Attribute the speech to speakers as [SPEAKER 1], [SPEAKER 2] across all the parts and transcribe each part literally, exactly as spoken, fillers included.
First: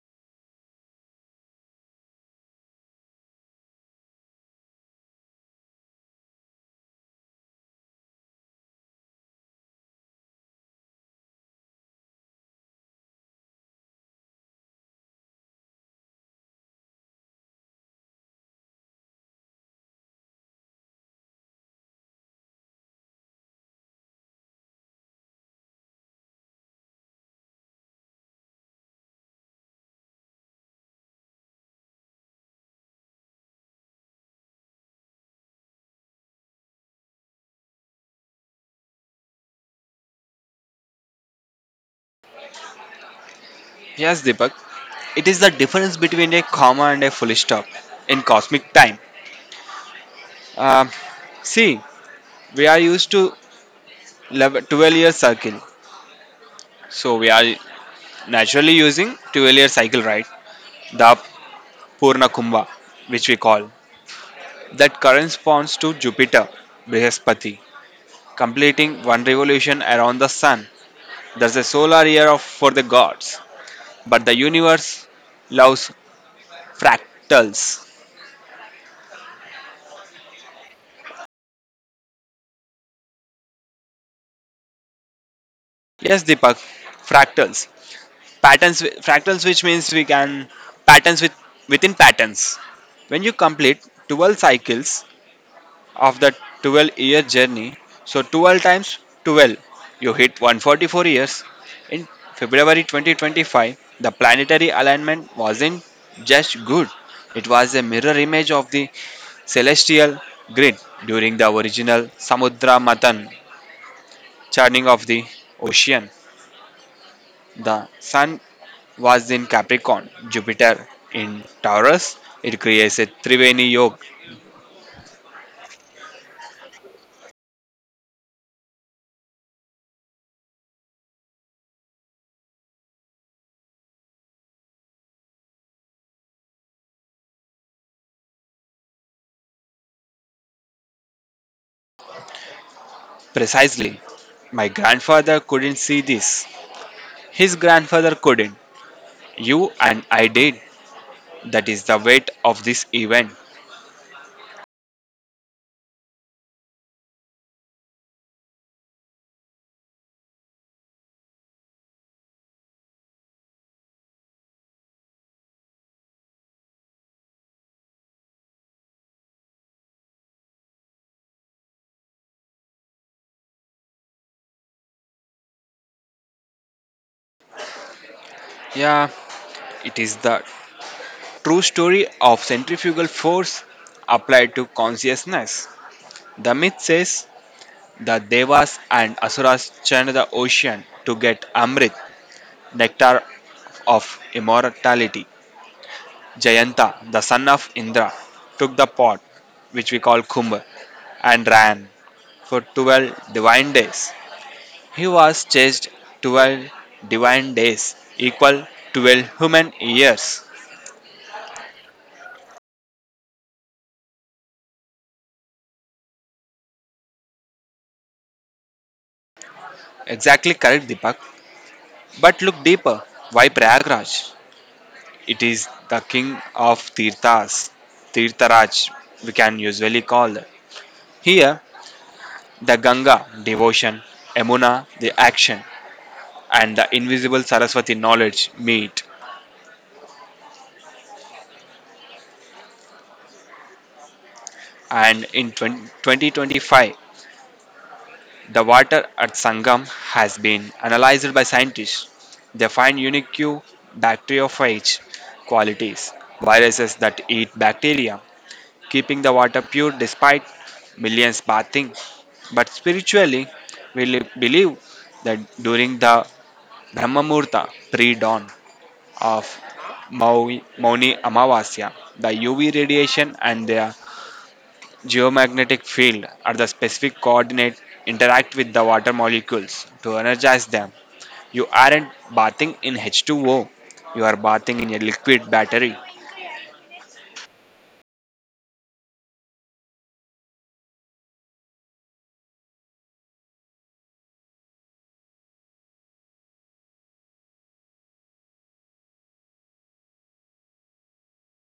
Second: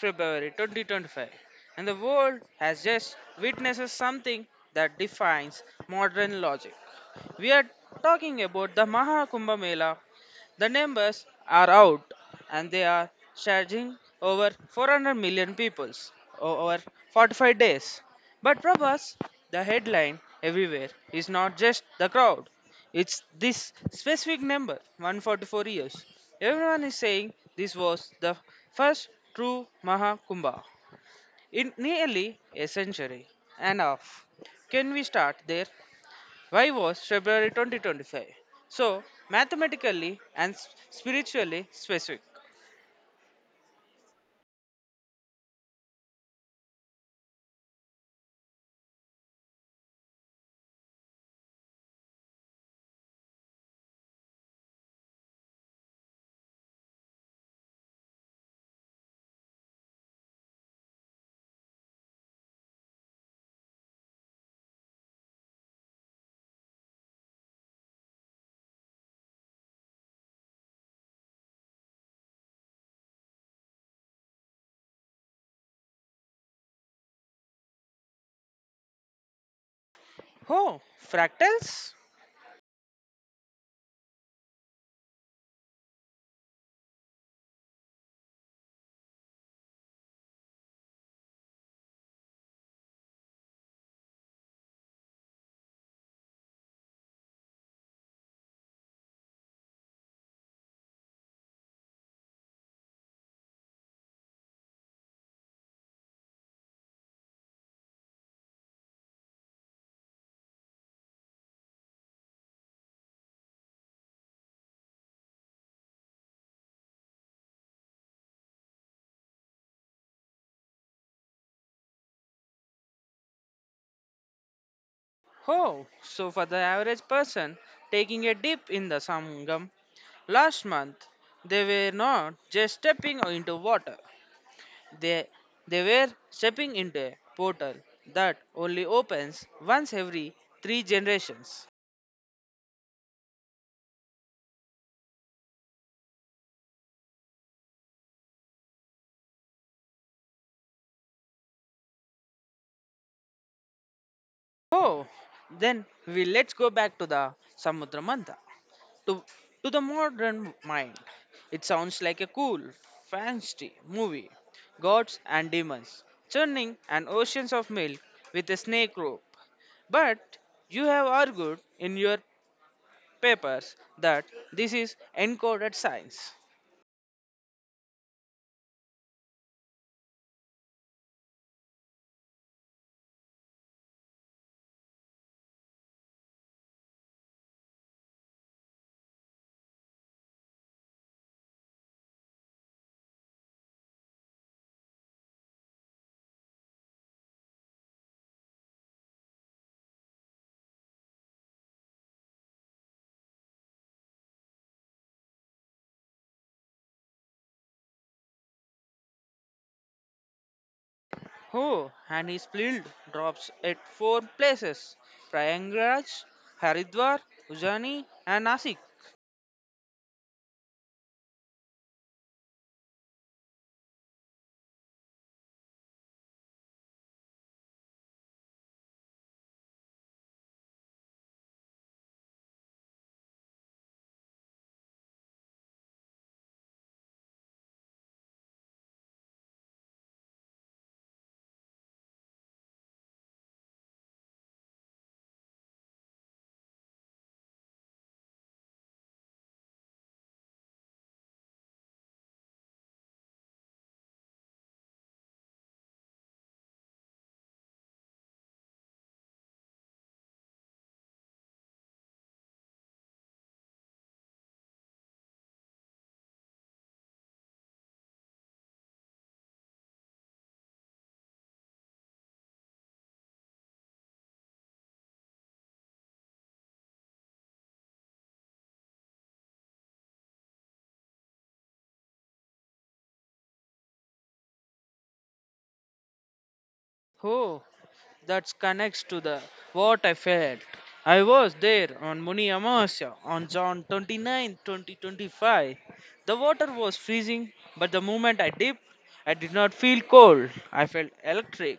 [SPEAKER 1] February twenty twenty-five, and the world has just witnessed something that defines modern logic. We are talking about the Maha Kumbh Mela. The numbers are out and they are charging over four hundred million people over forty-five days. But Prabhas, the headline everywhere is not just the crowd, it's this specific number one hundred forty-four years. Everyone is saying this was the first true Maha Kumbh in nearly a century and a half. Can we start there? Why was February twenty twenty-five so mathematically and s- spiritually specific?
[SPEAKER 2] Yes, Deepak. It is the difference between a comma and a full stop in cosmic time. Um, see, we are used to 11 12 year circle. So we are naturally using twelve year cycle, right? The Purna Kumbha, which we call. That corresponds to Jupiter, Brihaspati, completing one revolution around the sun. There's a solar year of, for the gods. But the universe loves fractals.
[SPEAKER 1] Oh, fractals?
[SPEAKER 2] Yes, Deepak, fractals. patterns wi- fractals, which means we can patterns with within patterns. When you complete twelve cycles of the twelve year journey, so twelve times twelve, you hit one hundred forty-four years in February twenty twenty-five. The planetary alignment wasn't just good, it was a mirror image of the celestial grid during the original Samudra Manthan, churning of the ocean. The Sun was in Capricorn, Jupiter in Taurus. It creates a Triveni yoke.
[SPEAKER 1] Oh, so for the average person taking a dip in the Sangam last month, they were not just stepping into water. They, they were stepping into a portal that only opens once every three generations.
[SPEAKER 2] Precisely. My grandfather couldn't see this. His grandfather couldn't. You and I did. That is the weight of this event.
[SPEAKER 1] Oh, then we let's go back to the Samudra Mantha. To, to the modern mind, it sounds like a cool, fancy movie. Gods and demons, churning and oceans of milk with a snake rope. But you have argued in your papers that this is encoded science.
[SPEAKER 2] Yeah, it is the true story of centrifugal force applied to consciousness. The myth says the Devas and Asuras churned the ocean to get Amrit, nectar of immortality. Jayanta, the son of Indra, took the pot, which we call Kumbh, and ran for twelve divine days. He was chased twelve divine days, equal to twelve human years.
[SPEAKER 1] Oh, and his build drops at four places, Prayagraj, Haridwar, Ujjaini, and Nasik.
[SPEAKER 2] Exactly correct, Deepak. But look deeper. Why Prayagraj? It is the king of Tirthas, Tirtharaj, we can usually call. Here, the Ganga, devotion, Emuna, the action, and the invisible Saraswati knowledge meet. And in twen- twenty twenty twenty-five, the water at Sangam has been analyzed by scientists. They find unique bacteriophage qualities, viruses that eat bacteria, keeping the water pure despite millions bathing. But spiritually, we li- believe that during the Brahmamurta pre-dawn of Mau- Mauni Amavasya, the U V radiation and their geomagnetic field at the specific coordinate interact with the water molecules to energize them. You aren't bathing in H two O, you are bathing in a liquid battery.
[SPEAKER 1] Oh, that connects to the what I felt. I was there on Muni Amasya on John 29, twenty twenty-five. The water was freezing, but the moment I dipped, I did not feel cold. I felt electric.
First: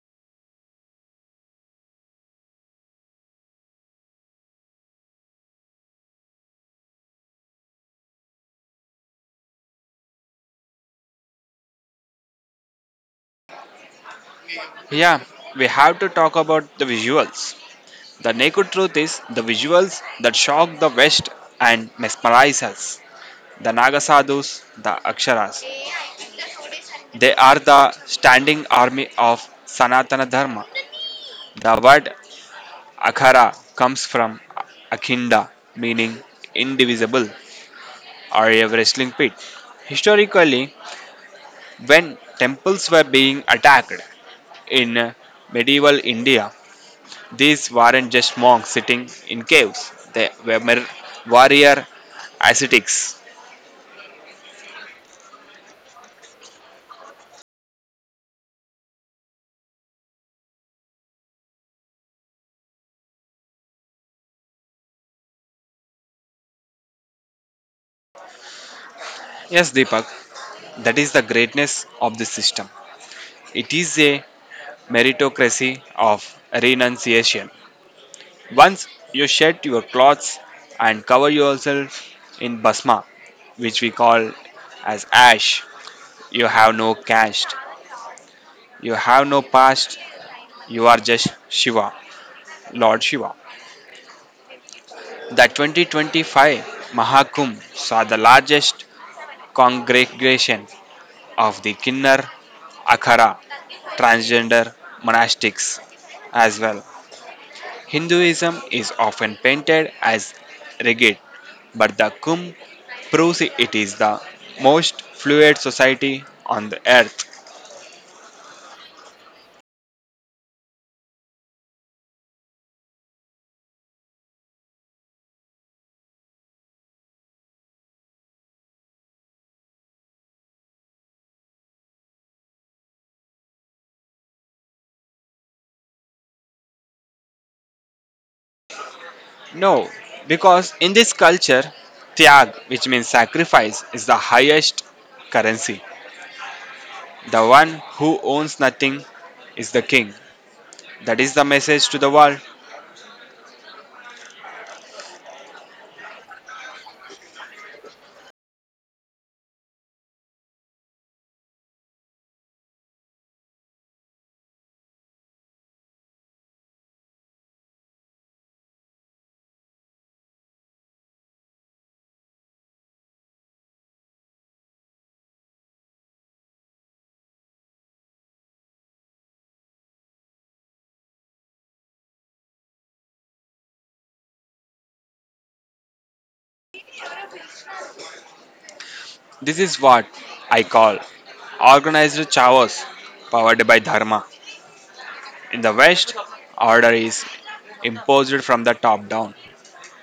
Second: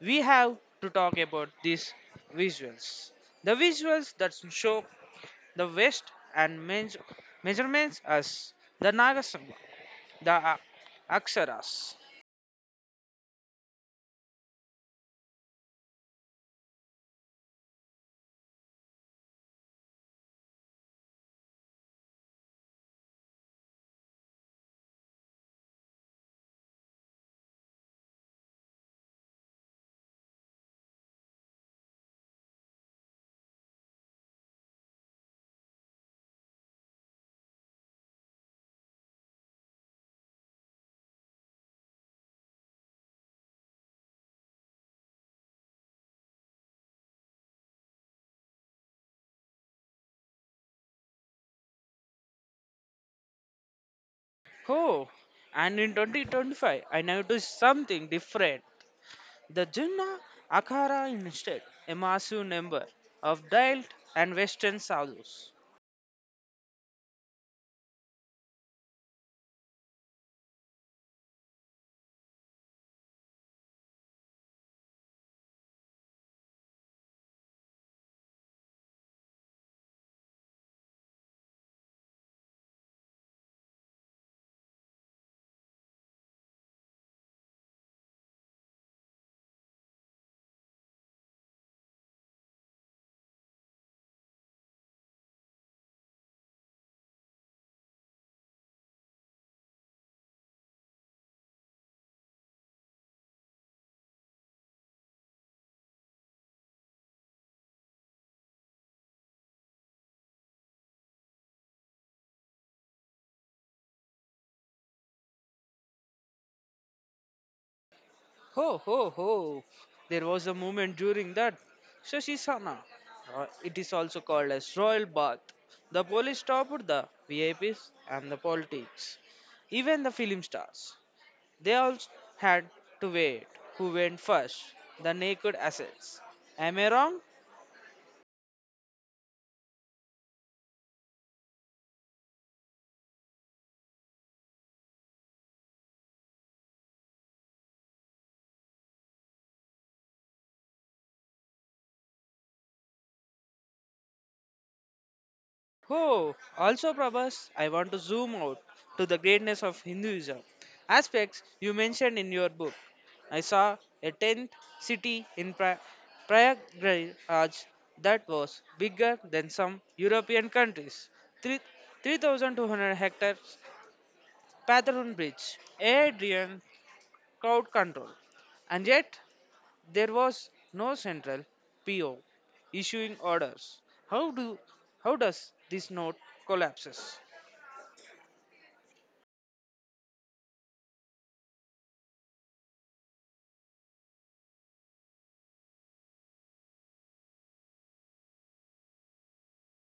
[SPEAKER 1] We have to talk about these visuals. The visuals that show the waist and meas- measurements as the Nagasanga, the a- Aksaras.
[SPEAKER 2] Yeah, we have to talk about the visuals. The naked truth is the visuals that shock the West and mesmerize us. The Nagasadhus, the Aksharas. They are the standing army of Sanatana Dharma. The word Akhara comes from Akhinda, meaning indivisible, or a wrestling pit. Historically, when temples were being attacked in medieval India, these weren't just monks sitting in caves, they were mer- warrior ascetics.
[SPEAKER 1] Oh, and in twenty twenty-five, I noticed something different. The Jinnah Akhara instead, a massive number of dialed and western sadhus.
[SPEAKER 2] Yes, Deepak, that is the greatness of this system. It is a meritocracy of renunciation. Once you shed your clothes and cover yourself in basma, which we call as ash, you have no caste, you have no past, you are just Shiva, Lord Shiva. The twenty twenty-five Mahakumbh saw the largest congregation of the Kinnar Akhara transgender monastics as well. Hinduism is often painted as rigid, but the Kumbh proves it is the most fluid society on the earth.
[SPEAKER 1] Ho ho ho! There was a moment during that Shashisana. Uh, it is also called as royal bath. The police stopped the V I Ps and the politics, even the film stars. They all had to wait. Who went first? The naked assets. Am I wrong?
[SPEAKER 2] No, because in this culture, tyag, which means sacrifice, is the highest currency. The one who owns nothing is the king. That is the message to the world.
[SPEAKER 1] Oh, also, Prabhas, I want to zoom out to the greatness of Hinduism, aspects you mentioned in your book. I saw a tenth city in Pra- Prayagraj that was bigger than some European countries. Three- 3,200 hectares, Patharoon Bridge, Adrian, crowd control. And yet, there was no central P O issuing orders. How do how does this note collapses?
[SPEAKER 2] This is what I call organized chaos powered by dharma. In the West, order is imposed from the top down.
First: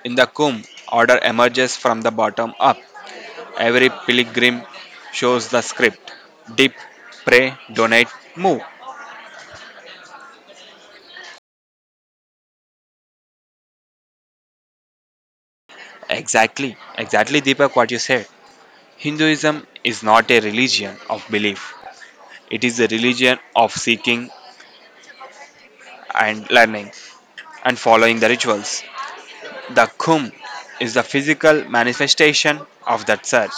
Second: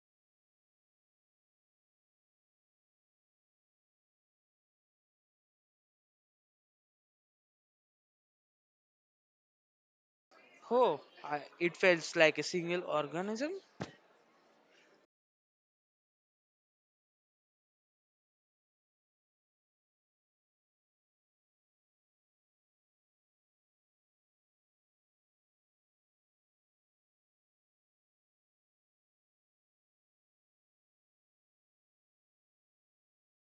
[SPEAKER 2] In the Kumbh, order emerges from the bottom up. Every pilgrim shows the script: dip, pray, donate, move.
[SPEAKER 1] Oh, I, it feels like a single organism.
[SPEAKER 2] Exactly, exactly, Deepak, what you said. Hinduism is not a religion of belief, it is a religion of seeking and learning and following the rituals. The Kumbh is the physical manifestation of that search.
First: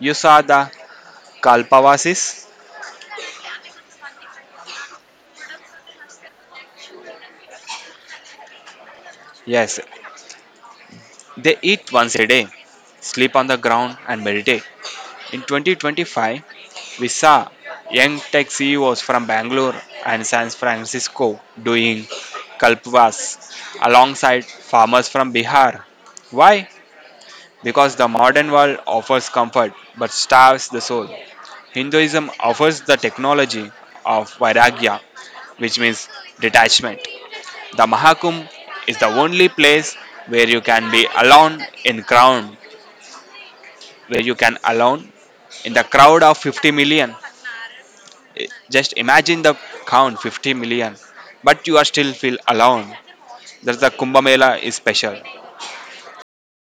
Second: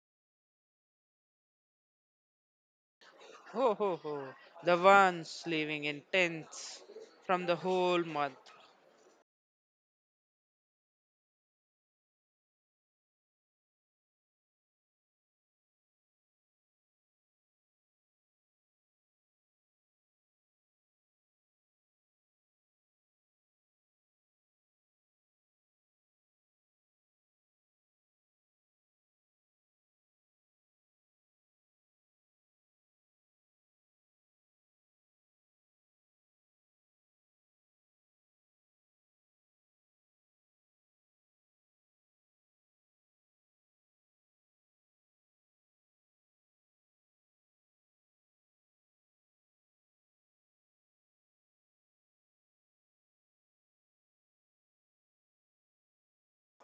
[SPEAKER 2] You saw the Kalpavasis.
[SPEAKER 1] Ho ho ho! The ones living in tents from the whole month.
[SPEAKER 2] Yes, they eat once a day, sleep on the ground, and meditate. In twenty twenty-five, we saw young tech C E Os from Bangalore and San Francisco doing kalpvas alongside farmers from Bihar. Why? Because the modern world offers comfort but starves the soul. Hinduism offers the technology of vairagya, which means detachment. The Mahakumbh is the only place where you can be alone in crowd, where you can alone in the crowd of fifty million. I- Just imagine the count, fifty million, but you are still feel alone. That's the Kumbh Mela is special.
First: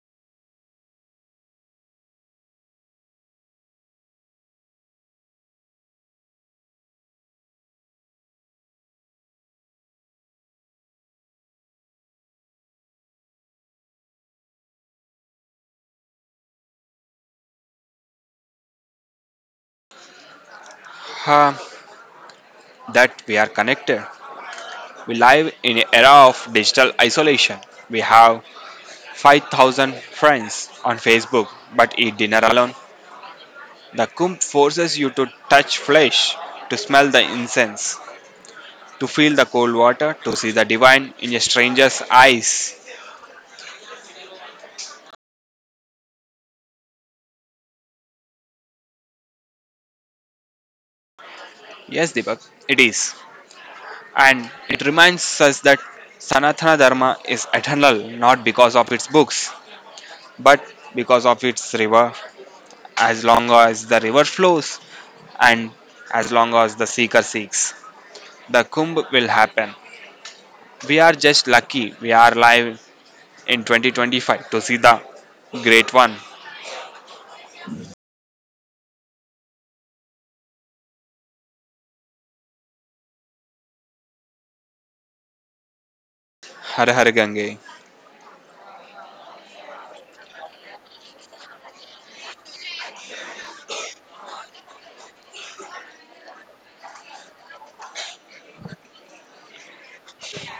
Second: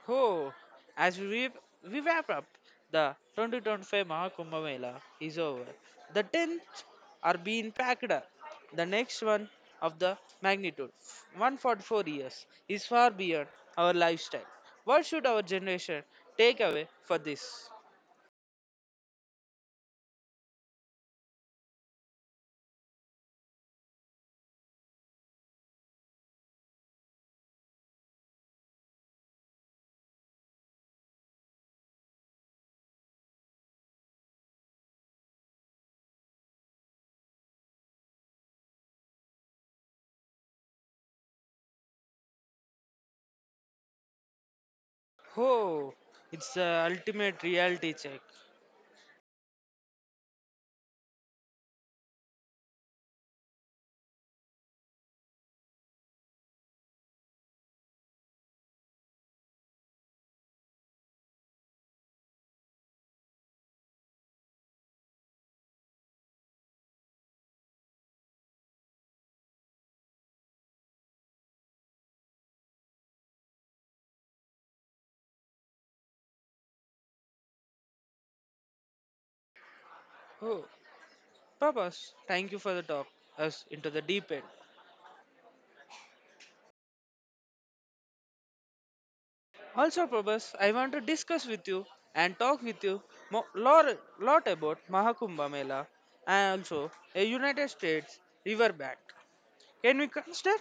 [SPEAKER 1] Oh, as we, re- we wrap up, the twenty twenty-five Mahakumbh Mela is over. The tenth are being packed up. The next one of the magnitude, one hundred forty-four years, is far beyond our lifestyle. What should our generation take away for this?
[SPEAKER 2] Huh, that we are connected. We live in an era of digital isolation. We have five thousand friends on Facebook, but eat dinner alone. The Kumbh forces you to touch flesh, to smell the incense, to feel the cold water, to see the divine in a stranger's eyes.
[SPEAKER 1] Oh, it's the ultimate reality check.
[SPEAKER 2] Yes, Deepak, it is. And it reminds us that Sanatana Dharma is eternal not because of its books, but because of its river. As long as the river flows and as long as the seeker seeks, the Kumbh will happen. We are just lucky we are live in twenty twenty-five to see the great one,
[SPEAKER 1] Oh, Papas, thank you for the talk us into the deep end.
[SPEAKER 2] Har Har Gange.
[SPEAKER 1] Also, Prabhas, I want to discuss with you and talk with you more, lot about Mahakumbha Mela and also a United States riverbank. Can we consider?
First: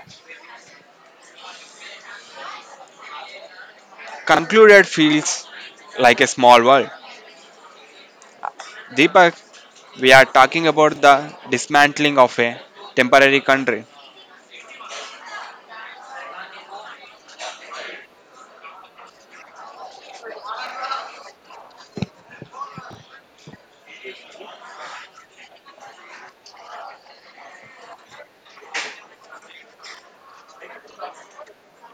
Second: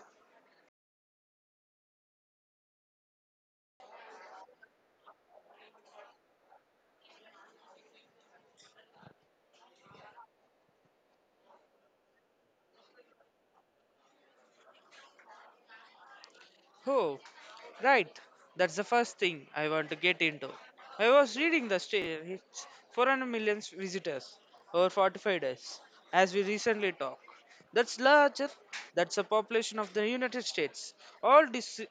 [SPEAKER 2] Concluded feels like a small world. Deepak, we are talking about the dismantling of a temporary country.
[SPEAKER 1] Oh, right. That's the first thing I want to get into. I was reading the sta- it's four hundred million visitors over forty-five days as we recently talk. That's larger. That's the population of the United States, all dis-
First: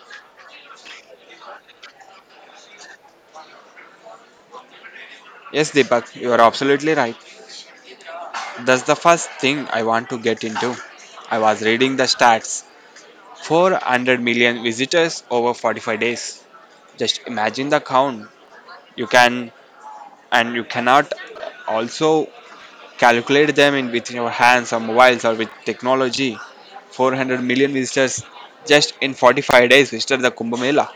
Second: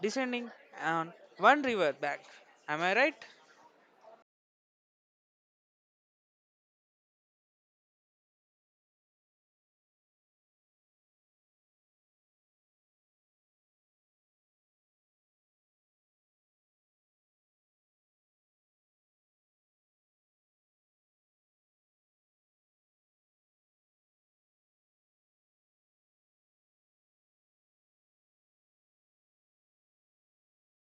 [SPEAKER 1] descending on one river bank. Am I right?
[SPEAKER 2] Yes, Deepak, you are absolutely right. That's the first thing I want to get into. I was reading the stats: four hundred million visitors over forty-five days. Just imagine the count. You can and you cannot also calculate them in with your hands or mobiles or with technology. four hundred million visitors just in forty-five days visited the Kumbh Mela,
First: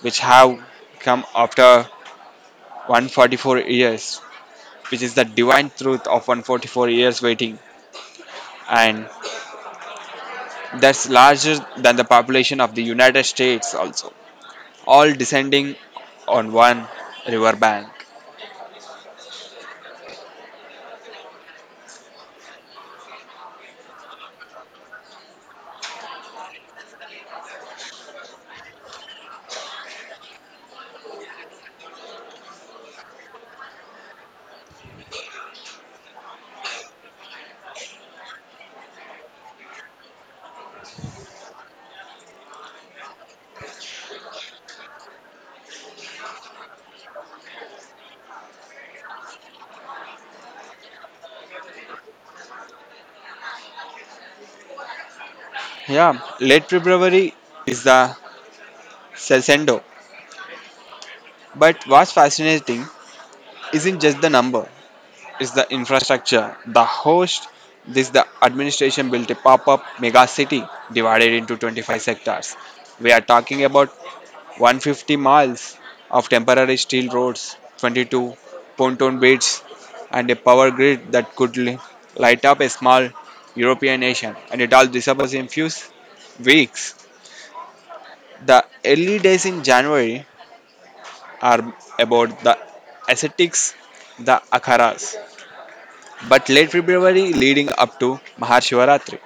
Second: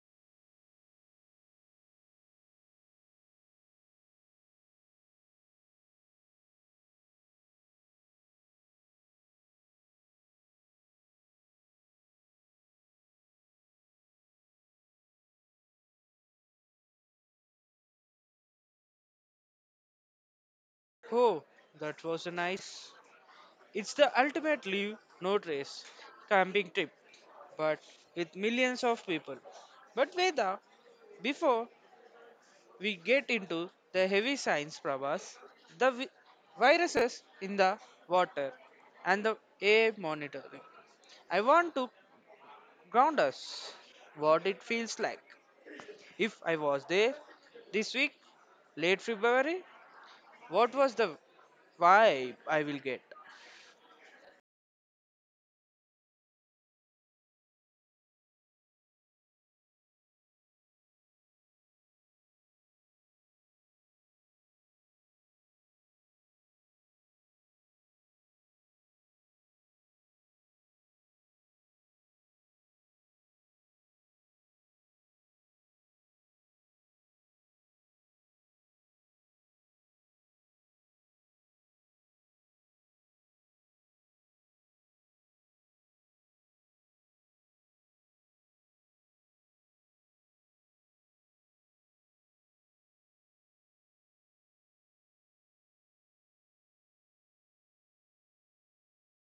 [SPEAKER 2] which have come after one hundred forty-four years, which is the divine truth of one hundred forty-four years waiting, and that's larger than the population of the United States also. All descending on one river bank.
[SPEAKER 1] Oh, that was a nice. It's the ultimate leave no trace camping trip, but with millions of people. But Veda, before we get into the heavy science, Prabhas, the vi- viruses in the water, and the air monitoring. I want to ground us what it feels like. If I was there this week, late February, what was the vibe I will get?
[SPEAKER 2] Yeah, late February is the Salcedo. But what's fascinating isn't just the number, is the infrastructure. The host This the administration built a pop up mega city divided into twenty-five sectors. We are talking about one hundred fifty miles of temporary steel roads, twenty-two pontoon bridges, and a power grid that could li- light up a small European nation. And it all disappears in few s- weeks. The early days in January are about the ascetics, the akharas. But late February leading up to Mahashivaratri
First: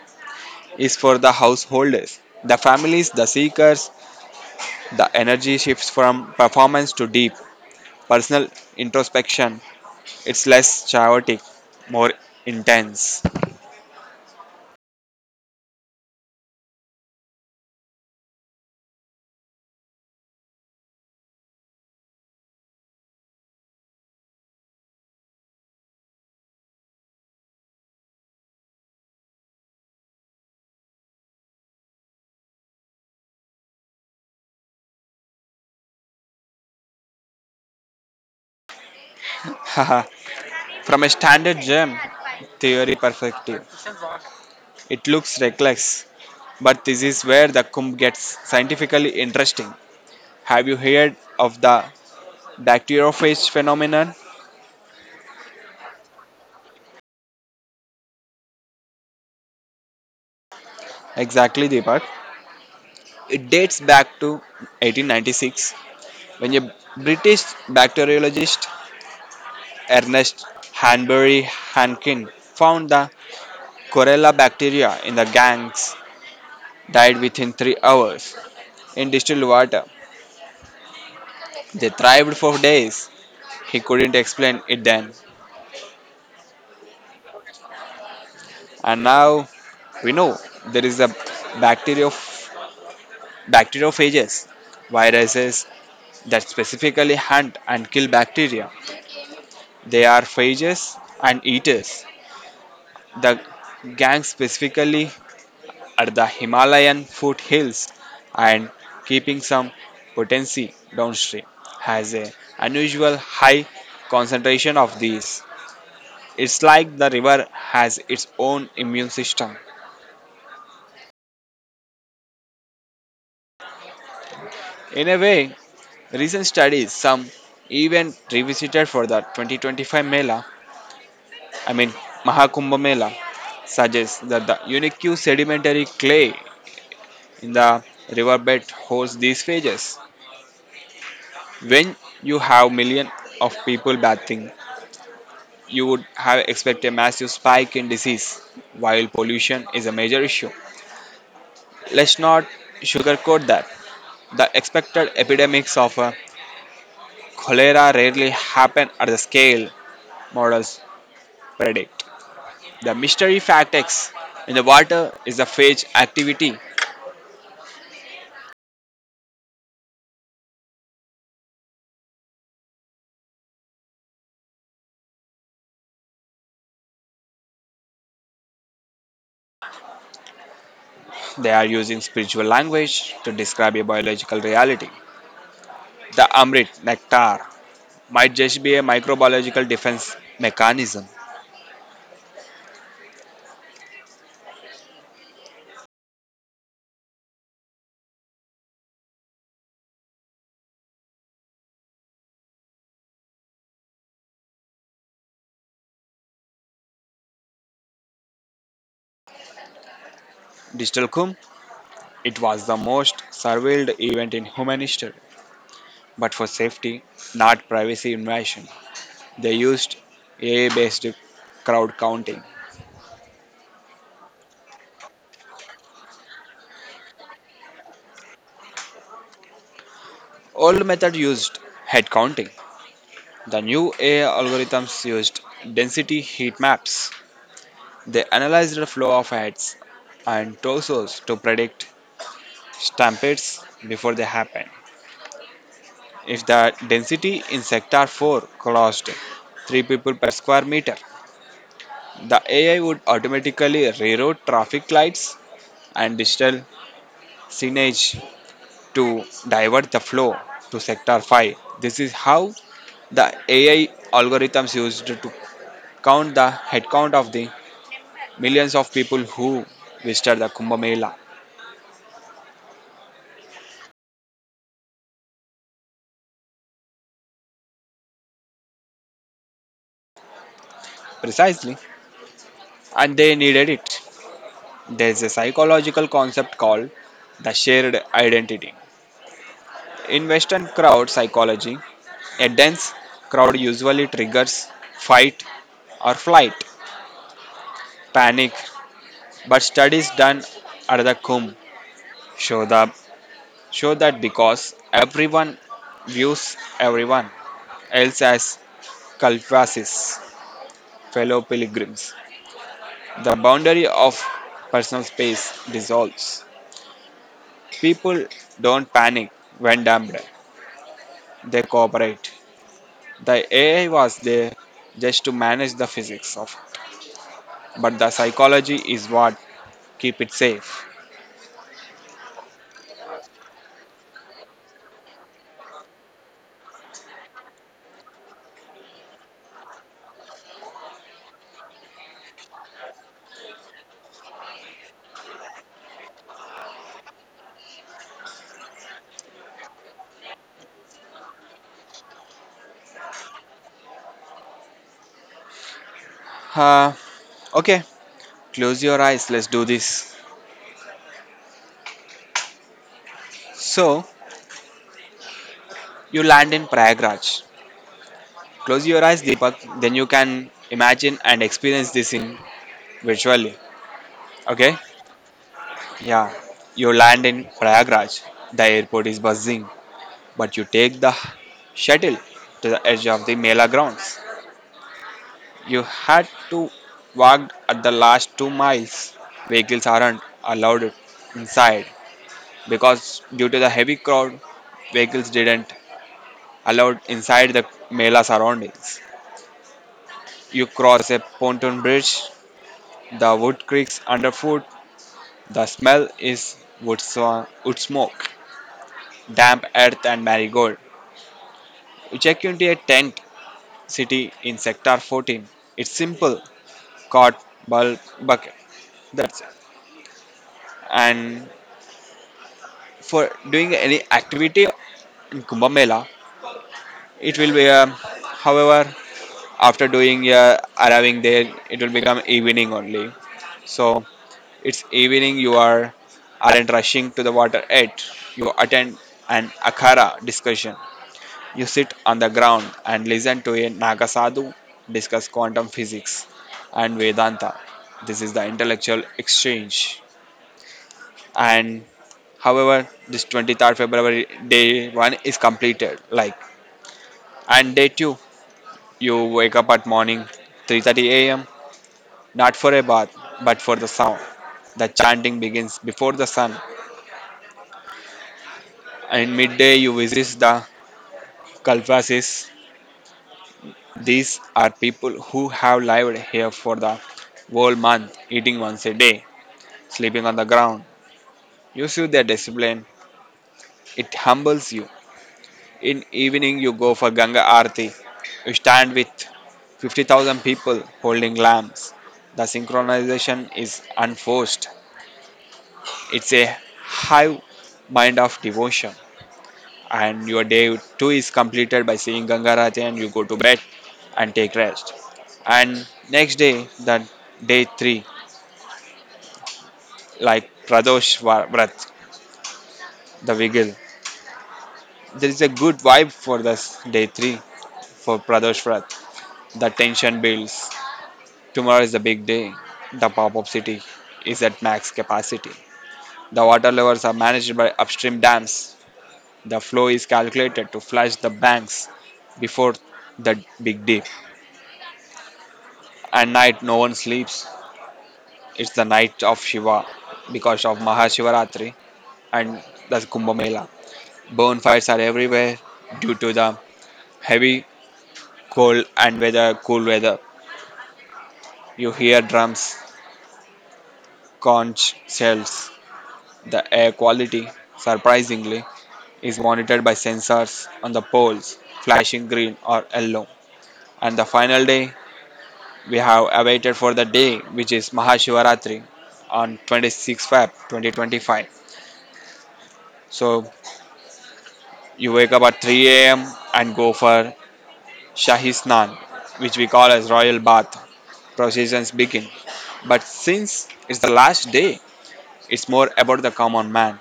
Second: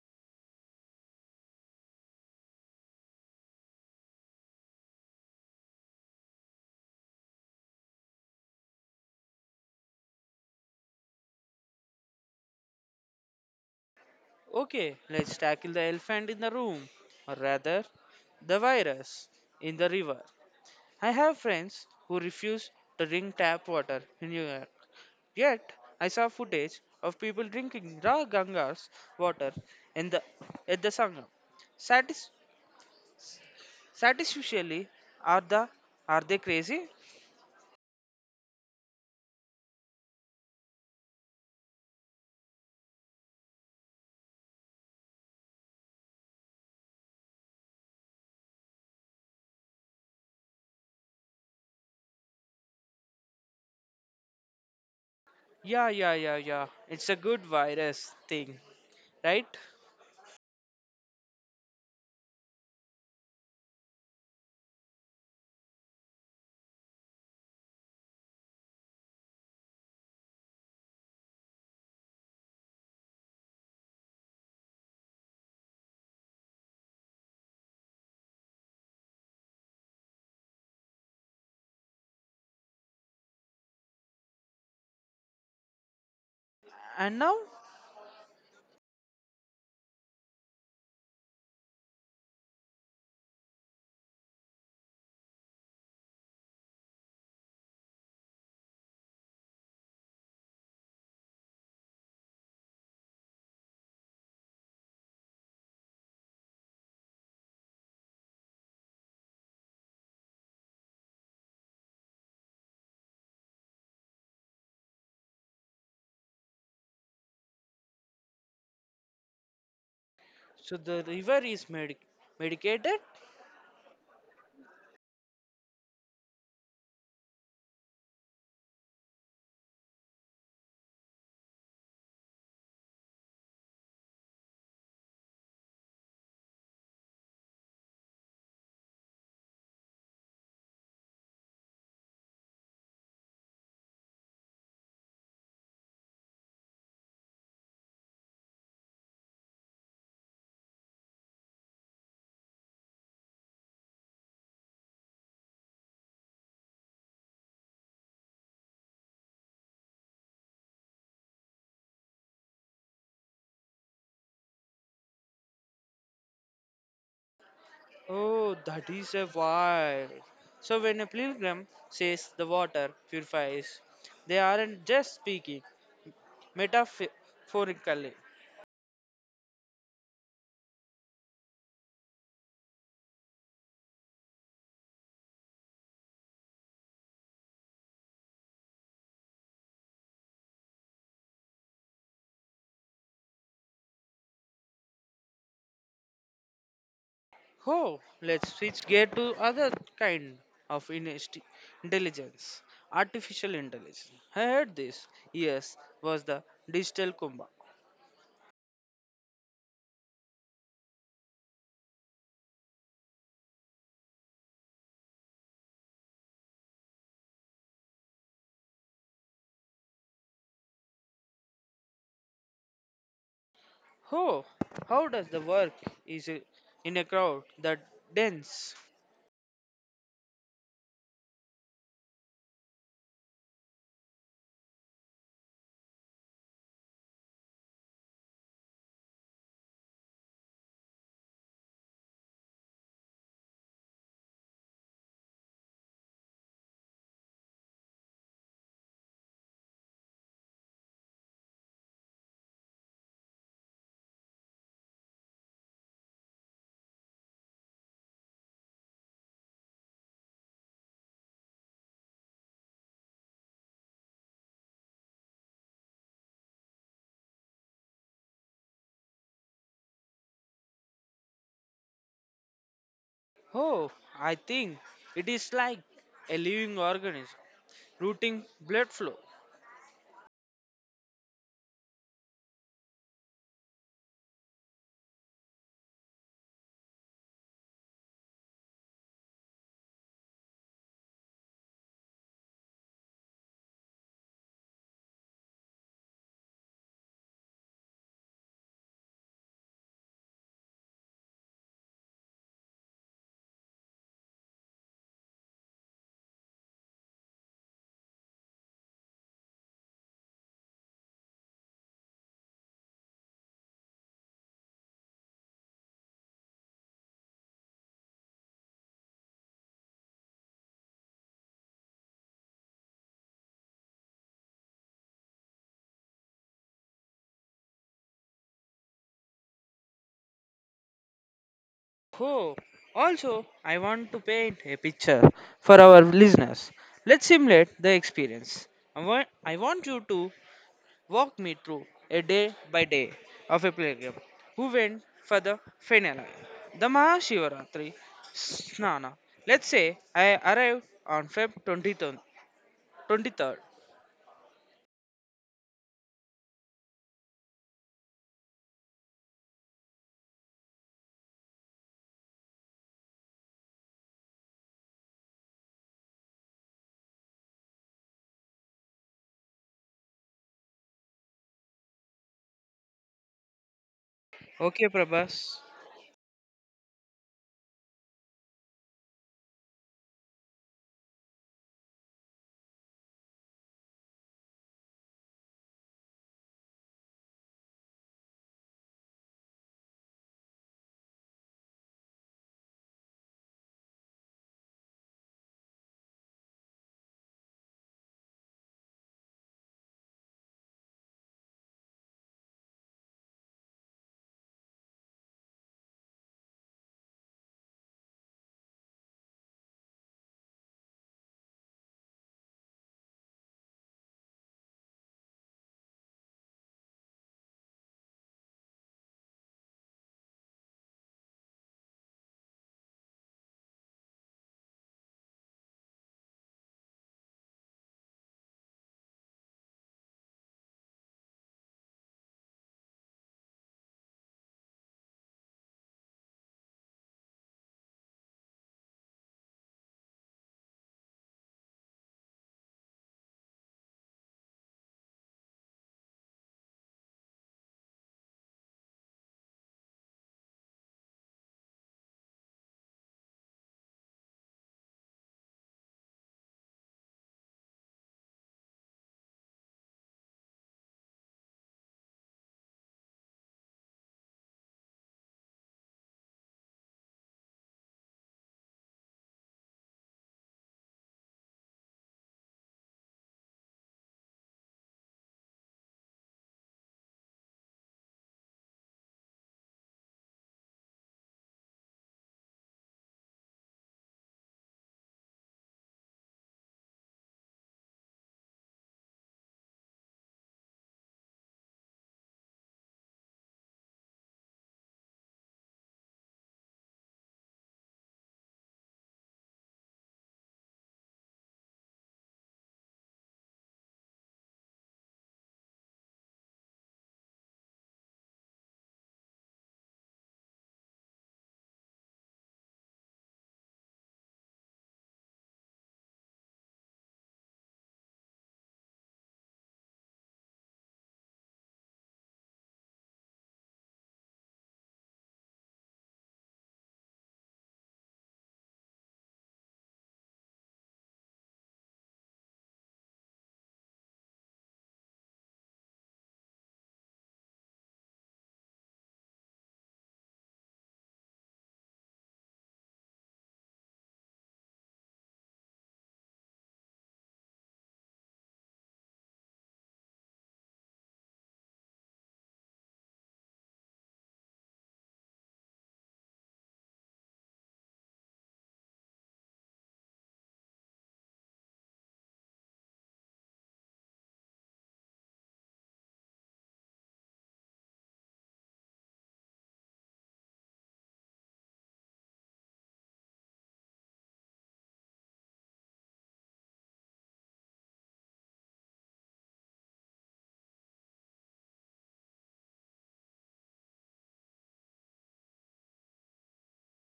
[SPEAKER 2] is for the householders, the families, the seekers. The energy shifts from performance to deep personal introspection. It's less chaotic, more intense.
[SPEAKER 1] Okay, let's tackle the elephant in the room, or rather, the virus in the river. I have friends who refuse to drink tap water in New York. Yet, I saw footage of people drinking raw Ganga's water in the at the Sangam. Satis- Satisfactorily, are the are they crazy?
[SPEAKER 2] Haha. From a standard gem theory perspective, it looks reckless, but this is where the Kumbh gets scientifically interesting. Have you heard of the dactyrophage phenomenon?
[SPEAKER 1] Yeah, yeah, yeah, yeah. It's a good virus thing, right?
[SPEAKER 2] Exactly, Deepak. It dates back to eighteen ninety-six when a British bacteriologist, Ernest Hanbury Hankin, found the Corella bacteria in the gangs died within three hours in distilled water. They thrived for days. He couldn't explain it then.
[SPEAKER 1] And now,
[SPEAKER 2] And now we know there is a bacterio- bacteriophages, viruses that specifically hunt and kill bacteria. They are phages and eaters. The gang specifically at the Himalayan foothills and keeping some potency downstream has a unusual high concentration of these. It's like the river has its own immune system.
[SPEAKER 1] so the river is medi- medicated.
[SPEAKER 2] In a way, recent studies, some even revisited for the twenty twenty-five Mela, I mean Mahakumbh Mela, suggests that the unique sedimentary clay in the riverbed holds these phages. When you have millions of people bathing, you would have expected a massive spike in disease, while pollution is a major issue. Let's not sugarcoat that. The expected epidemics of uh, cholera rarely happen at the scale models predict. The mystery fact X in the water is a phage activity.
[SPEAKER 1] Oh, that is a why. So when a pilgrim says the water purifies, they aren't just speaking metaphorically.
[SPEAKER 2] They are using spiritual language to describe a biological reality. The amrit, nectar, might just be a microbiological defense mechanism.
[SPEAKER 1] Oh, let's switch gear to other kind of inesti- intelligence, artificial intelligence. I heard this. Yes, was the digital Kumbh.
[SPEAKER 2] Digital Kumbh, it was the most surveilled event in human history. But for safety, not privacy invasion, they used A I based crowd counting.
[SPEAKER 1] Oh, how does the work is i- in a crowd that dense?
[SPEAKER 2] Old method used head counting. The new A I algorithms used density heat maps. They analyzed the flow of heads and torsos to predict stampedes before they happen. If the density in sector four crossed three people per square meter, the A I would automatically reroute traffic lights and digital signage to divert the flow to sector five. This is how the A I algorithms used to count the headcount of the millions of people who visited the Kumbh Mela.
[SPEAKER 1] Oh, I think it is like a living organism, routing blood flow.
[SPEAKER 2] Precisely. And they needed it. There's a psychological concept called the shared identity. In Western crowd psychology, a dense crowd usually triggers fight or flight, panic. But studies done at the Kumbh show, the, show that because everyone views everyone else as kalpasis, fellow pilgrims, the boundary of personal space dissolves. People don't panic when damned, they cooperate. The A I was there just to manage the physics of, but the psychology is what keep it safe.
[SPEAKER 1] Oh, also, I want to paint a picture for our listeners. Let's simulate the experience. I want, I want you to walk me through a day by day of a pilgrim who went for the finale, the Mahashivaratri Snana. Let's say I arrived on February twenty-third. twenty-third
[SPEAKER 2] Uh, okay, close your eyes. Let's do this. So you land in Prayagraj. Close your eyes, Deepak. Then you can imagine and experience this in virtually. Okay?
[SPEAKER 1] Okay, Prabhas.
[SPEAKER 2] Yeah. You land in Prayagraj. The airport is buzzing, but you take the shuttle to the edge of the Mela grounds. You had to walk at the last two miles. Vehicles aren't allowed inside because due to the heavy crowd, vehicles didn't allowed inside the Mela surroundings. You cross a pontoon bridge, the wood creaks underfoot, the smell is wood, swa- wood smoke, damp earth and marigold. You check into a tent city in sector fourteen. It's simple, cot, bulb, bucket. That's it. And for doing any activity in Kumbh Mela. It will be, um, however, after doing uh, arriving there, it will become evening only. So it's evening. You are aren't rushing to the water yet. You attend an akhara discussion. You sit on the ground and listen to a Naga sadhu discuss quantum physics and Vedanta. This is the intellectual exchange, and however, this twenty-third february day one is completed, like, and day two you wake up at morning three thirty a m a.m, not for a bath but for the sound. The chanting begins before the sun, and midday you visit the kalvasis. These are people who have lived here for the whole month, eating once a day, sleeping on the ground. You see their discipline. It humbles you. In evening, you go for Ganga Aarti. You stand with fifty thousand people holding lamps. The synchronization is unforced. It's a high mind of devotion. And your day two is completed by seeing Ganga Aarti, and you go to bed and take rest. And next day, the day three, like Pradosh Va- Vrat, the vigil. There is a good vibe for this day three for Pradosh Vrat. The tension builds. Tomorrow is the big day. The pop up city is at max capacity. The water levels are managed by upstream dams. The flow is calculated to flush the banks before the big dip. At night, no one sleeps. It's the night of Shiva because of Mahashivaratri and the Kumbh Mela. Bonfires are everywhere due to the heavy cold and weather, cool weather. You hear drums, conch shells. The air quality, surprisingly, is monitored by sensors on the poles flashing green or yellow. And the final day, we have awaited for the day, which is Mahashivaratri on twenty-sixth of February twenty twenty-five. So you wake up at three a m and go for Shahi Snan, which we call as royal bath. Processions begin. But since it's the last day, it's more about the common man.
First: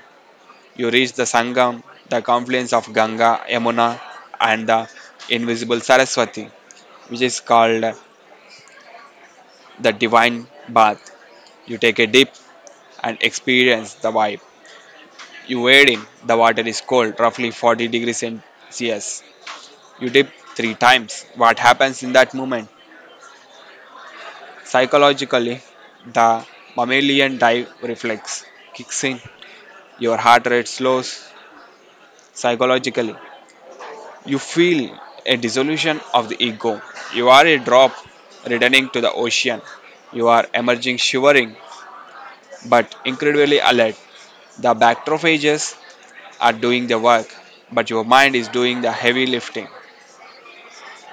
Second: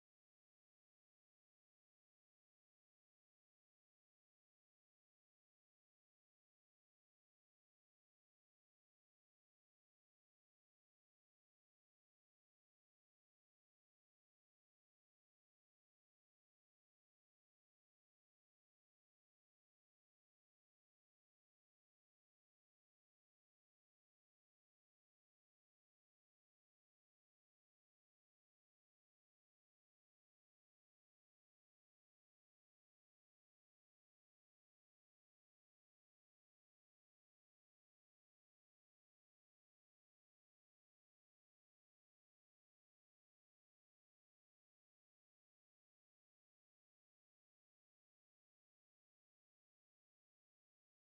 [SPEAKER 2] You reach the Sangam, the confluence of Ganga, Yamuna, and the invisible Saraswati, which is called the divine bath. You take a dip and experience the vibe. You wade in, the water is cold, roughly forty degrees Celsius. You dip three times. What happens in that moment? Psychologically, the mammalian dive reflex kicks in. Your heart rate slows psychologically. You feel a dissolution of the ego. You are a drop returning to the ocean. You are emerging shivering but incredibly alert. The bactrophages are doing the work, but your mind is doing the heavy lifting.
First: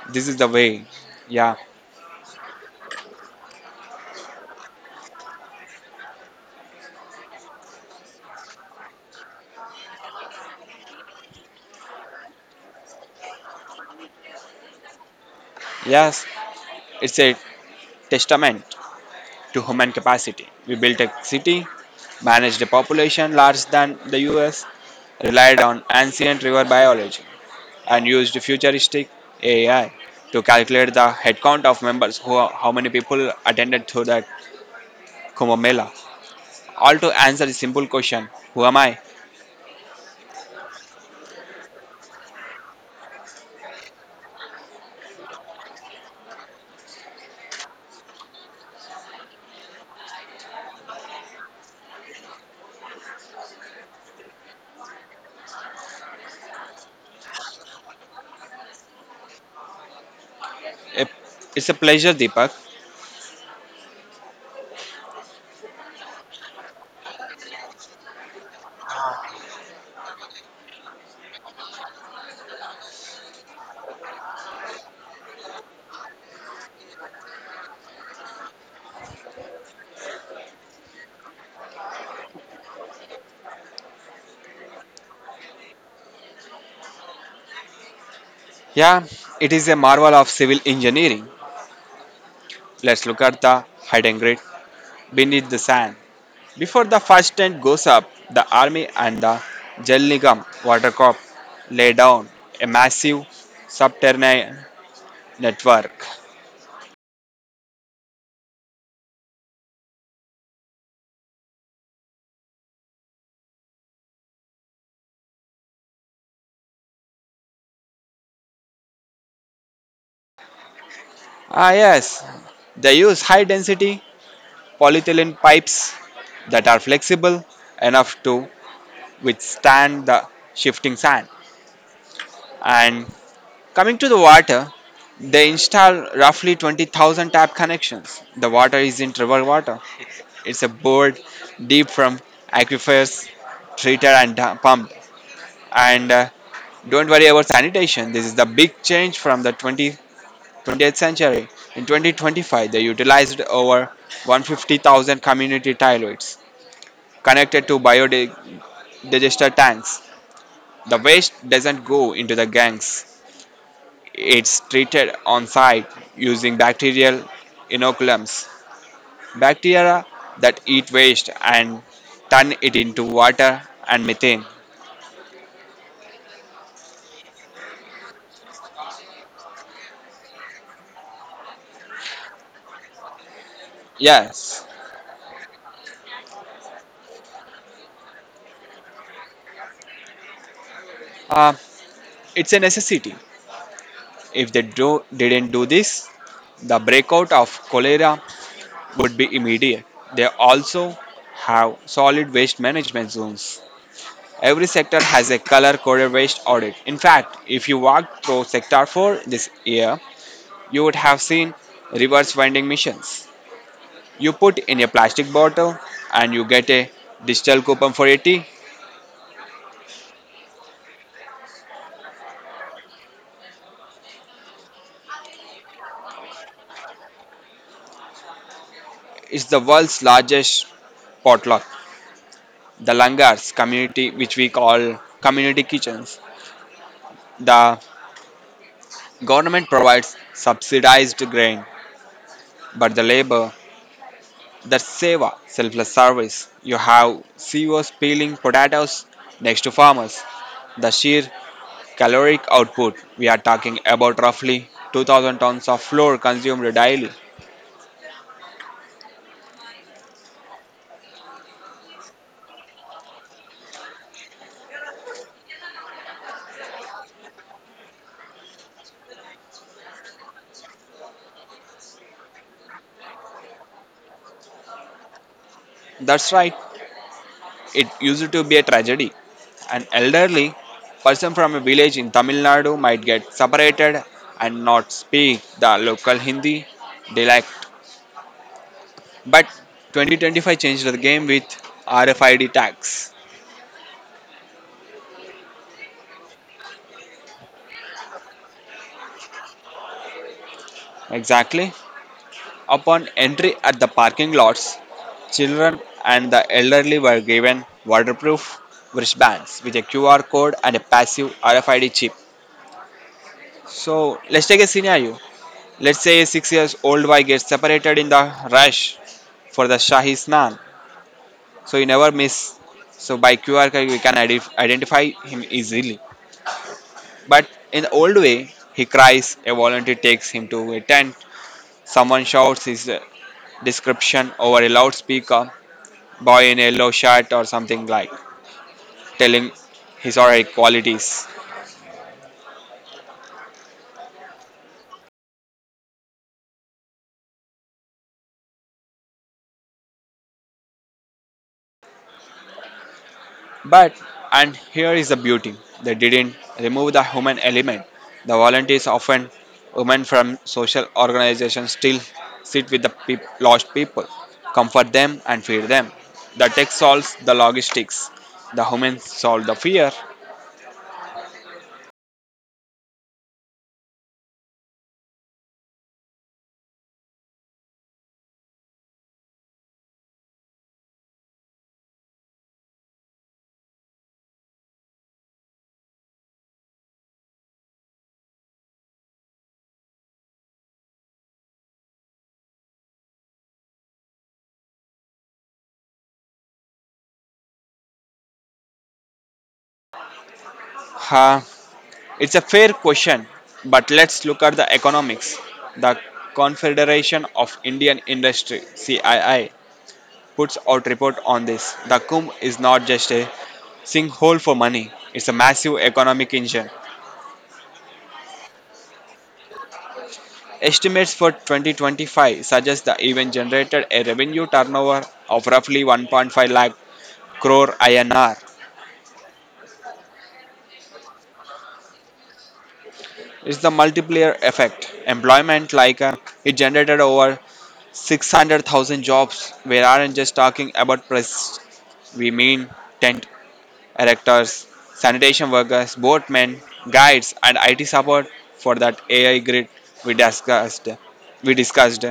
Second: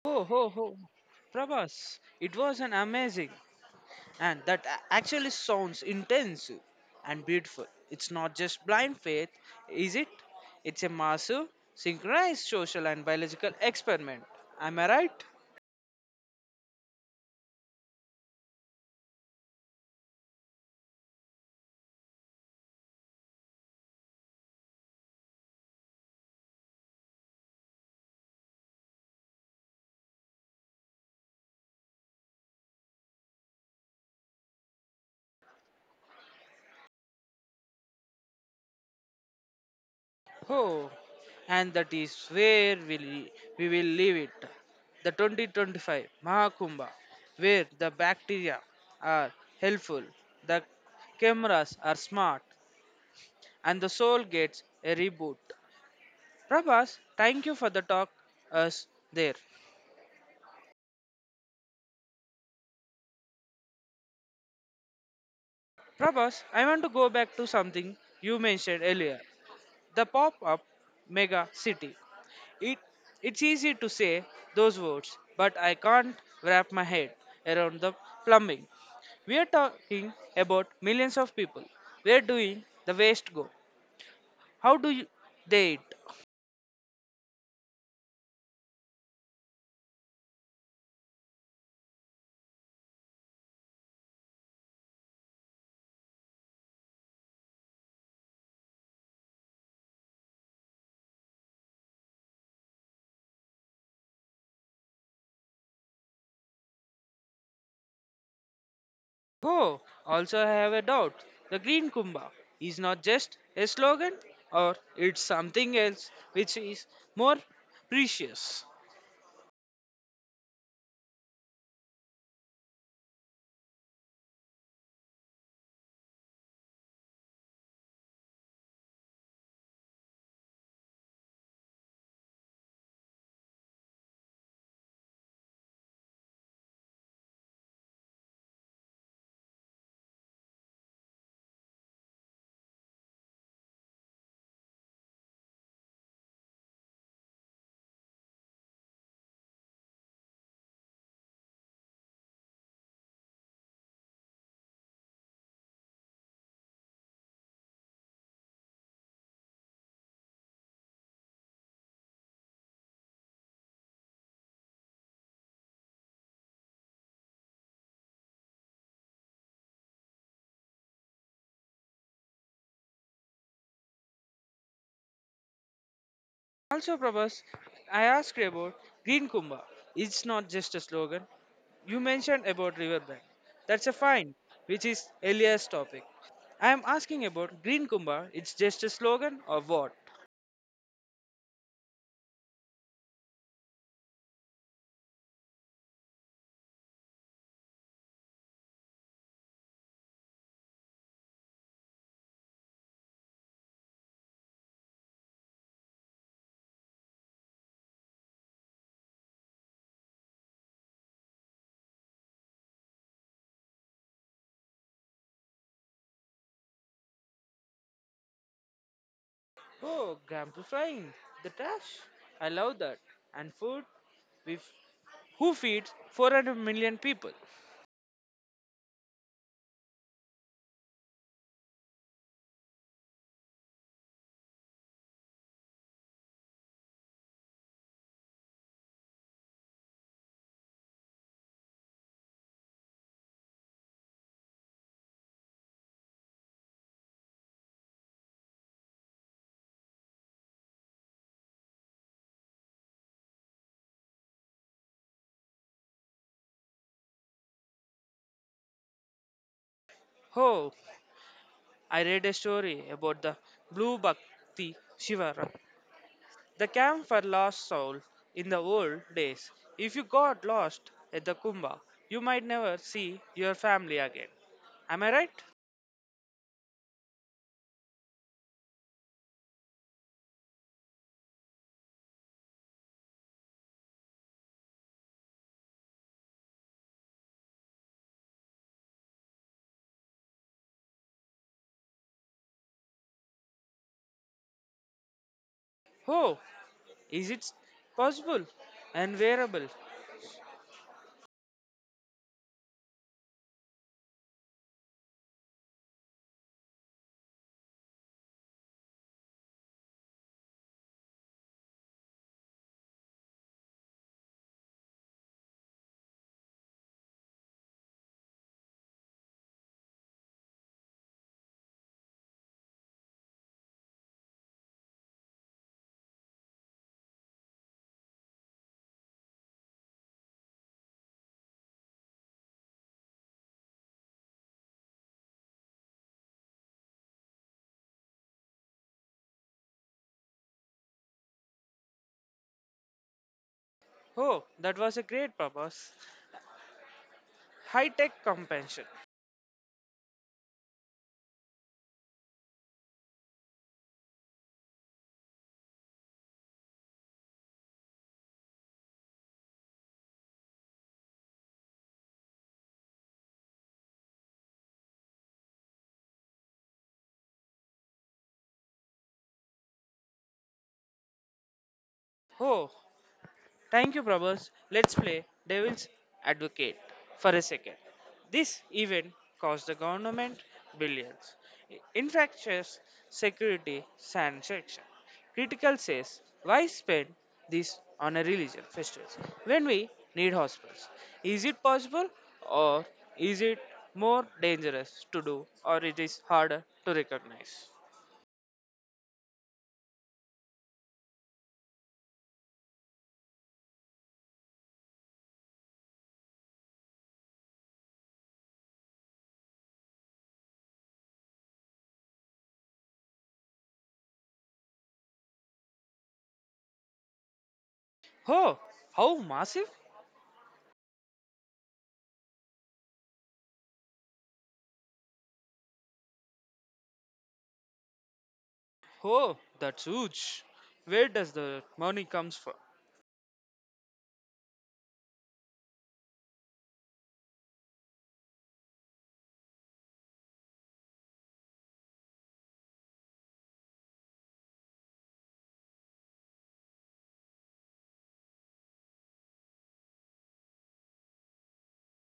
[SPEAKER 1] Oh,
[SPEAKER 2] This is the
[SPEAKER 1] ho, ho.
[SPEAKER 2] way. Yeah.
[SPEAKER 1] Prabhas, it was an amazing and that a- actually sounds intensive and beautiful. It's not just blind faith, is it? It's a massive, synchronized social and biological experiment. Am I right?
[SPEAKER 2] Yes, it's a testament to human capacity. We built a city, managed a population larger than the U S, relied on ancient river biology, and used futuristic A I to calculate the headcount of members who how many people attended through that Kumbh Mela. All to answer the simple question, who am I?
[SPEAKER 1] Oh, and that is where we, we will leave it. The twenty twenty-five Mahakumbha, where the bacteria are helpful, the cameras are smart, and the soul gets a reboot. Prabhas, thank you for the talk us there.
[SPEAKER 2] It- It's a pleasure, Deepak.
[SPEAKER 1] Prabhas, I want to go back to something you mentioned earlier, the pop up mega city. It, it's easy to say those words, but I can't wrap my head around the plumbing. We are talking about millions of people. Where doing the waste go? How do you, they eat?
[SPEAKER 2] Yeah, it is a marvel of civil engineering. Let's look at the hidden grid beneath the sand. Before the first tent goes up, the army and the Jal Nigam water corp lay down a massive subterranean network.
[SPEAKER 1] Oh, also I have a doubt. The green kumbha is not just a slogan, or it's something else which is more precious.
[SPEAKER 2] Ah, yes, they use high density polyethylene pipes that are flexible enough to withstand the shifting sand. And coming to the water, they install roughly twenty thousand tap connections. The water isn't river water, it's a bored deep from aquifers, treated, and uh, pumped. And uh, Don't worry about sanitation. This is the big change from the twenty twentieth century. In twenty twenty-five, they utilized over one hundred fifty thousand community toilets connected to biodigester tanks. The waste doesn't go into the gangs. It's treated on site using bacterial inoculums. Bacteria that eat waste and turn it into water and methane.
[SPEAKER 1] Also, Prabhas, I asked you about Green Kumbha. It's not just a slogan. You mentioned about riverbank. That's a fine,
[SPEAKER 2] Yes,
[SPEAKER 1] which is Elias' topic. I am asking about Green Kumbha. It's just a slogan or what?
[SPEAKER 2] uh, it's a necessity. If they do, didn't do this, the breakout of cholera would be immediate. They also have solid waste management zones. Every sector has a color coded waste audit. In fact, if you walked through Sector four this year, you would have seen reverse vending machines. You put in a plastic bottle and you get a digital coupon for a tea.
[SPEAKER 1] Oh, gamplifying the trash. I love that. And food, with who feeds four hundred million people.
[SPEAKER 2] It's the world's largest potluck. The langars community, which we call community kitchens. The government provides subsidized grain, but the labor, that seva, selfless service. You have C E Os peeling potatoes next to farmers. The sheer caloric output. We are talking about roughly two thousand tons of flour consumed daily.
[SPEAKER 1] Oh, I read a story about the blue bhakti Shiva, the camp for lost souls in the old days. If you got lost at the Kumbh, you might never see your family again. Am I right?
[SPEAKER 2] That's right. It used to be a tragedy. An elderly person from a village in Tamil Nadu might get separated and not speak the local Hindi dialect. But twenty twenty-five changed the game with R F I D tags.
[SPEAKER 1] Oh, is it possible and wearable?
[SPEAKER 2] Exactly. Upon entry at the parking lots, children and the elderly were given waterproof wristbands with a Q R code and a passive R F I D chip. So let's take a scenario. Let's say a six years old boy gets separated in the rush for the Shahi Snan. So he never miss. So by Q R code we can ident- identify him easily. But in the old way, he cries, a volunteer takes him to a tent, someone shouts his uh, description over a loudspeaker, boy in yellow shirt or something like telling his or her qualities.
[SPEAKER 1] Oh, that was a great purpose. High tech compensation.
[SPEAKER 2] But and here is the beauty. They didn't remove the human element. The volunteers, often women from social organizations, still sit with the peop- lost people, comfort them and feed them. The tech solves the logistics. The humans solve the fear.
[SPEAKER 1] Oh, thank you, Prabhas. Let's play Devil's Advocate for a second. This event cost the government billions. In fact, security sanction. Critical says, why spend this on a religion festival when we need hospitals? Is it possible or is it more dangerous to do or it is harder to recognize?
[SPEAKER 2] Ha, it's a fair question, but let's look at the economics. The Confederation of Indian Industry (C I I) puts out report on this. The Kumbh is not just a sinkhole for money, it's a massive economic engine.
[SPEAKER 1] Oh, how massive?
[SPEAKER 2] Estimates for twenty twenty-five suggest the event generated a revenue turnover of roughly one point five lakh crore I N R.
[SPEAKER 1] Oh, that's huge. Where does the money comes from?
[SPEAKER 2] It's the multiplier effect. Employment like uh, it generated over six hundred thousand jobs. We aren't just talking about press, we mean tent erectors, sanitation workers, boatmen, guides, and I T support for that A I grid we discussed. We discussed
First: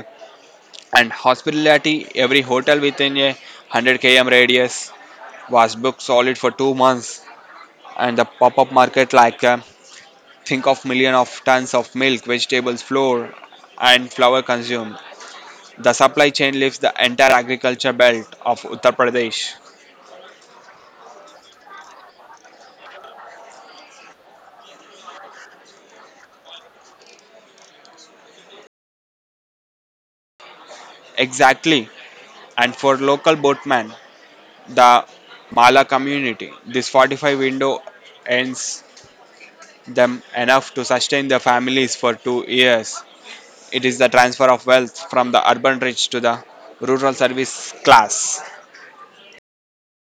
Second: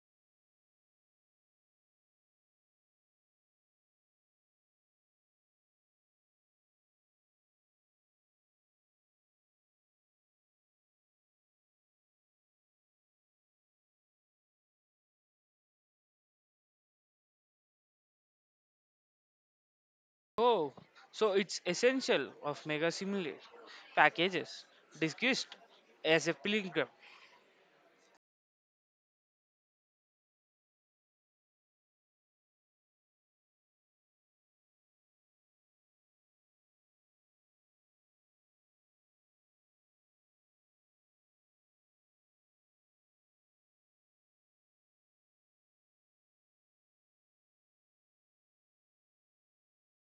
[SPEAKER 2] and hospitality. Every hotel within a hundred kilometer radius was booked solid for two months, and the pop-up market like uh, think of million of tons of milk, vegetables, flour, and flour consumed. The supply chain leaves the entire agriculture belt of Uttar Pradesh.
[SPEAKER 1] Oh, so it's essential of mega simulate packages discussed as a pilgrim.
[SPEAKER 2] Exactly, and for local boatmen, the Mala community. This forty-five window earns them enough to sustain their families for two years. It is the transfer of wealth from the urban rich to the rural service class.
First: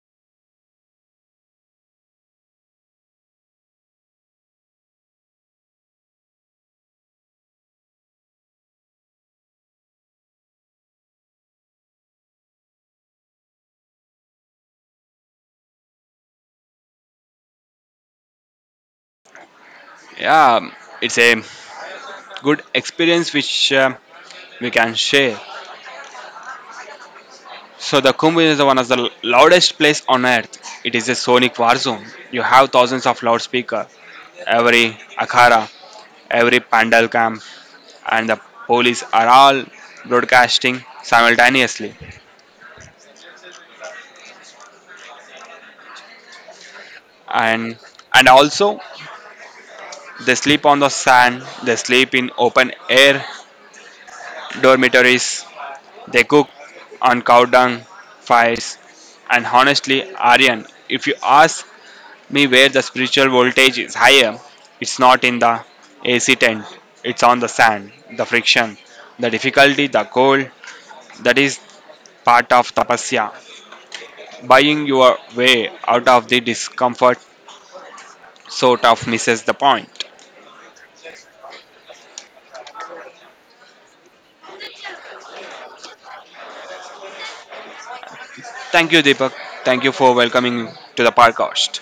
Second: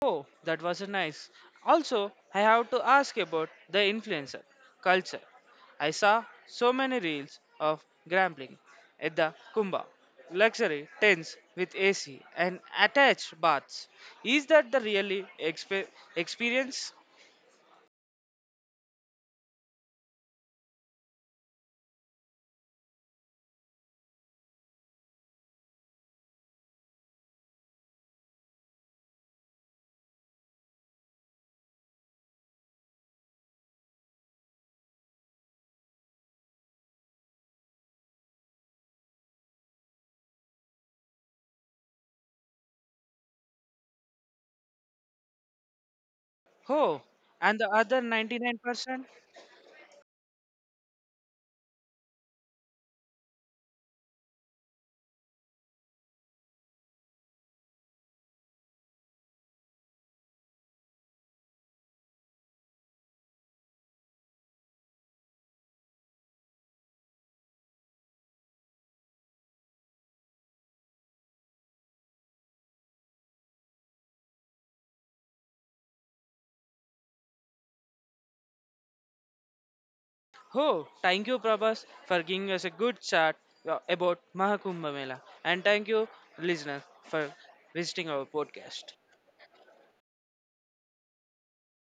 [SPEAKER 1] Oh, that was a nice. Also, I have to ask about the influencer culture. I saw so many reels of gambling at the Kumbh, luxury tents with A C and attached baths. Is that the really expe- experience?
[SPEAKER 2] Yeah, it's a good experience which um, we can share. So the Kumbh is one of the loudest place on earth. It is a sonic war zone. You have thousands of loudspeaker, every akhara, every pandal camp, and the police are all broadcasting simultaneously.
[SPEAKER 1] Oh, and the
[SPEAKER 2] And
[SPEAKER 1] other
[SPEAKER 2] and also
[SPEAKER 1] ninety-nine percent?
[SPEAKER 2] they sleep on the sand. They sleep in open air dormitories. They cook on cow dung, fires, and honestly, Aryan, if you ask me where the spiritual voltage is higher, it's not in the A C tent, it's on the sand, the friction, the difficulty, the cold. That is part of tapasya. Buying your way out of the discomfort sort of misses the point.
[SPEAKER 1] Oh, thank you, Prabhas, for giving us a good chat uh, about Mahakumbh Mela. And thank you, listeners, for visiting our
[SPEAKER 2] Thank
[SPEAKER 1] podcast.
[SPEAKER 2] you, Deepak. Thank you for welcoming to the podcast.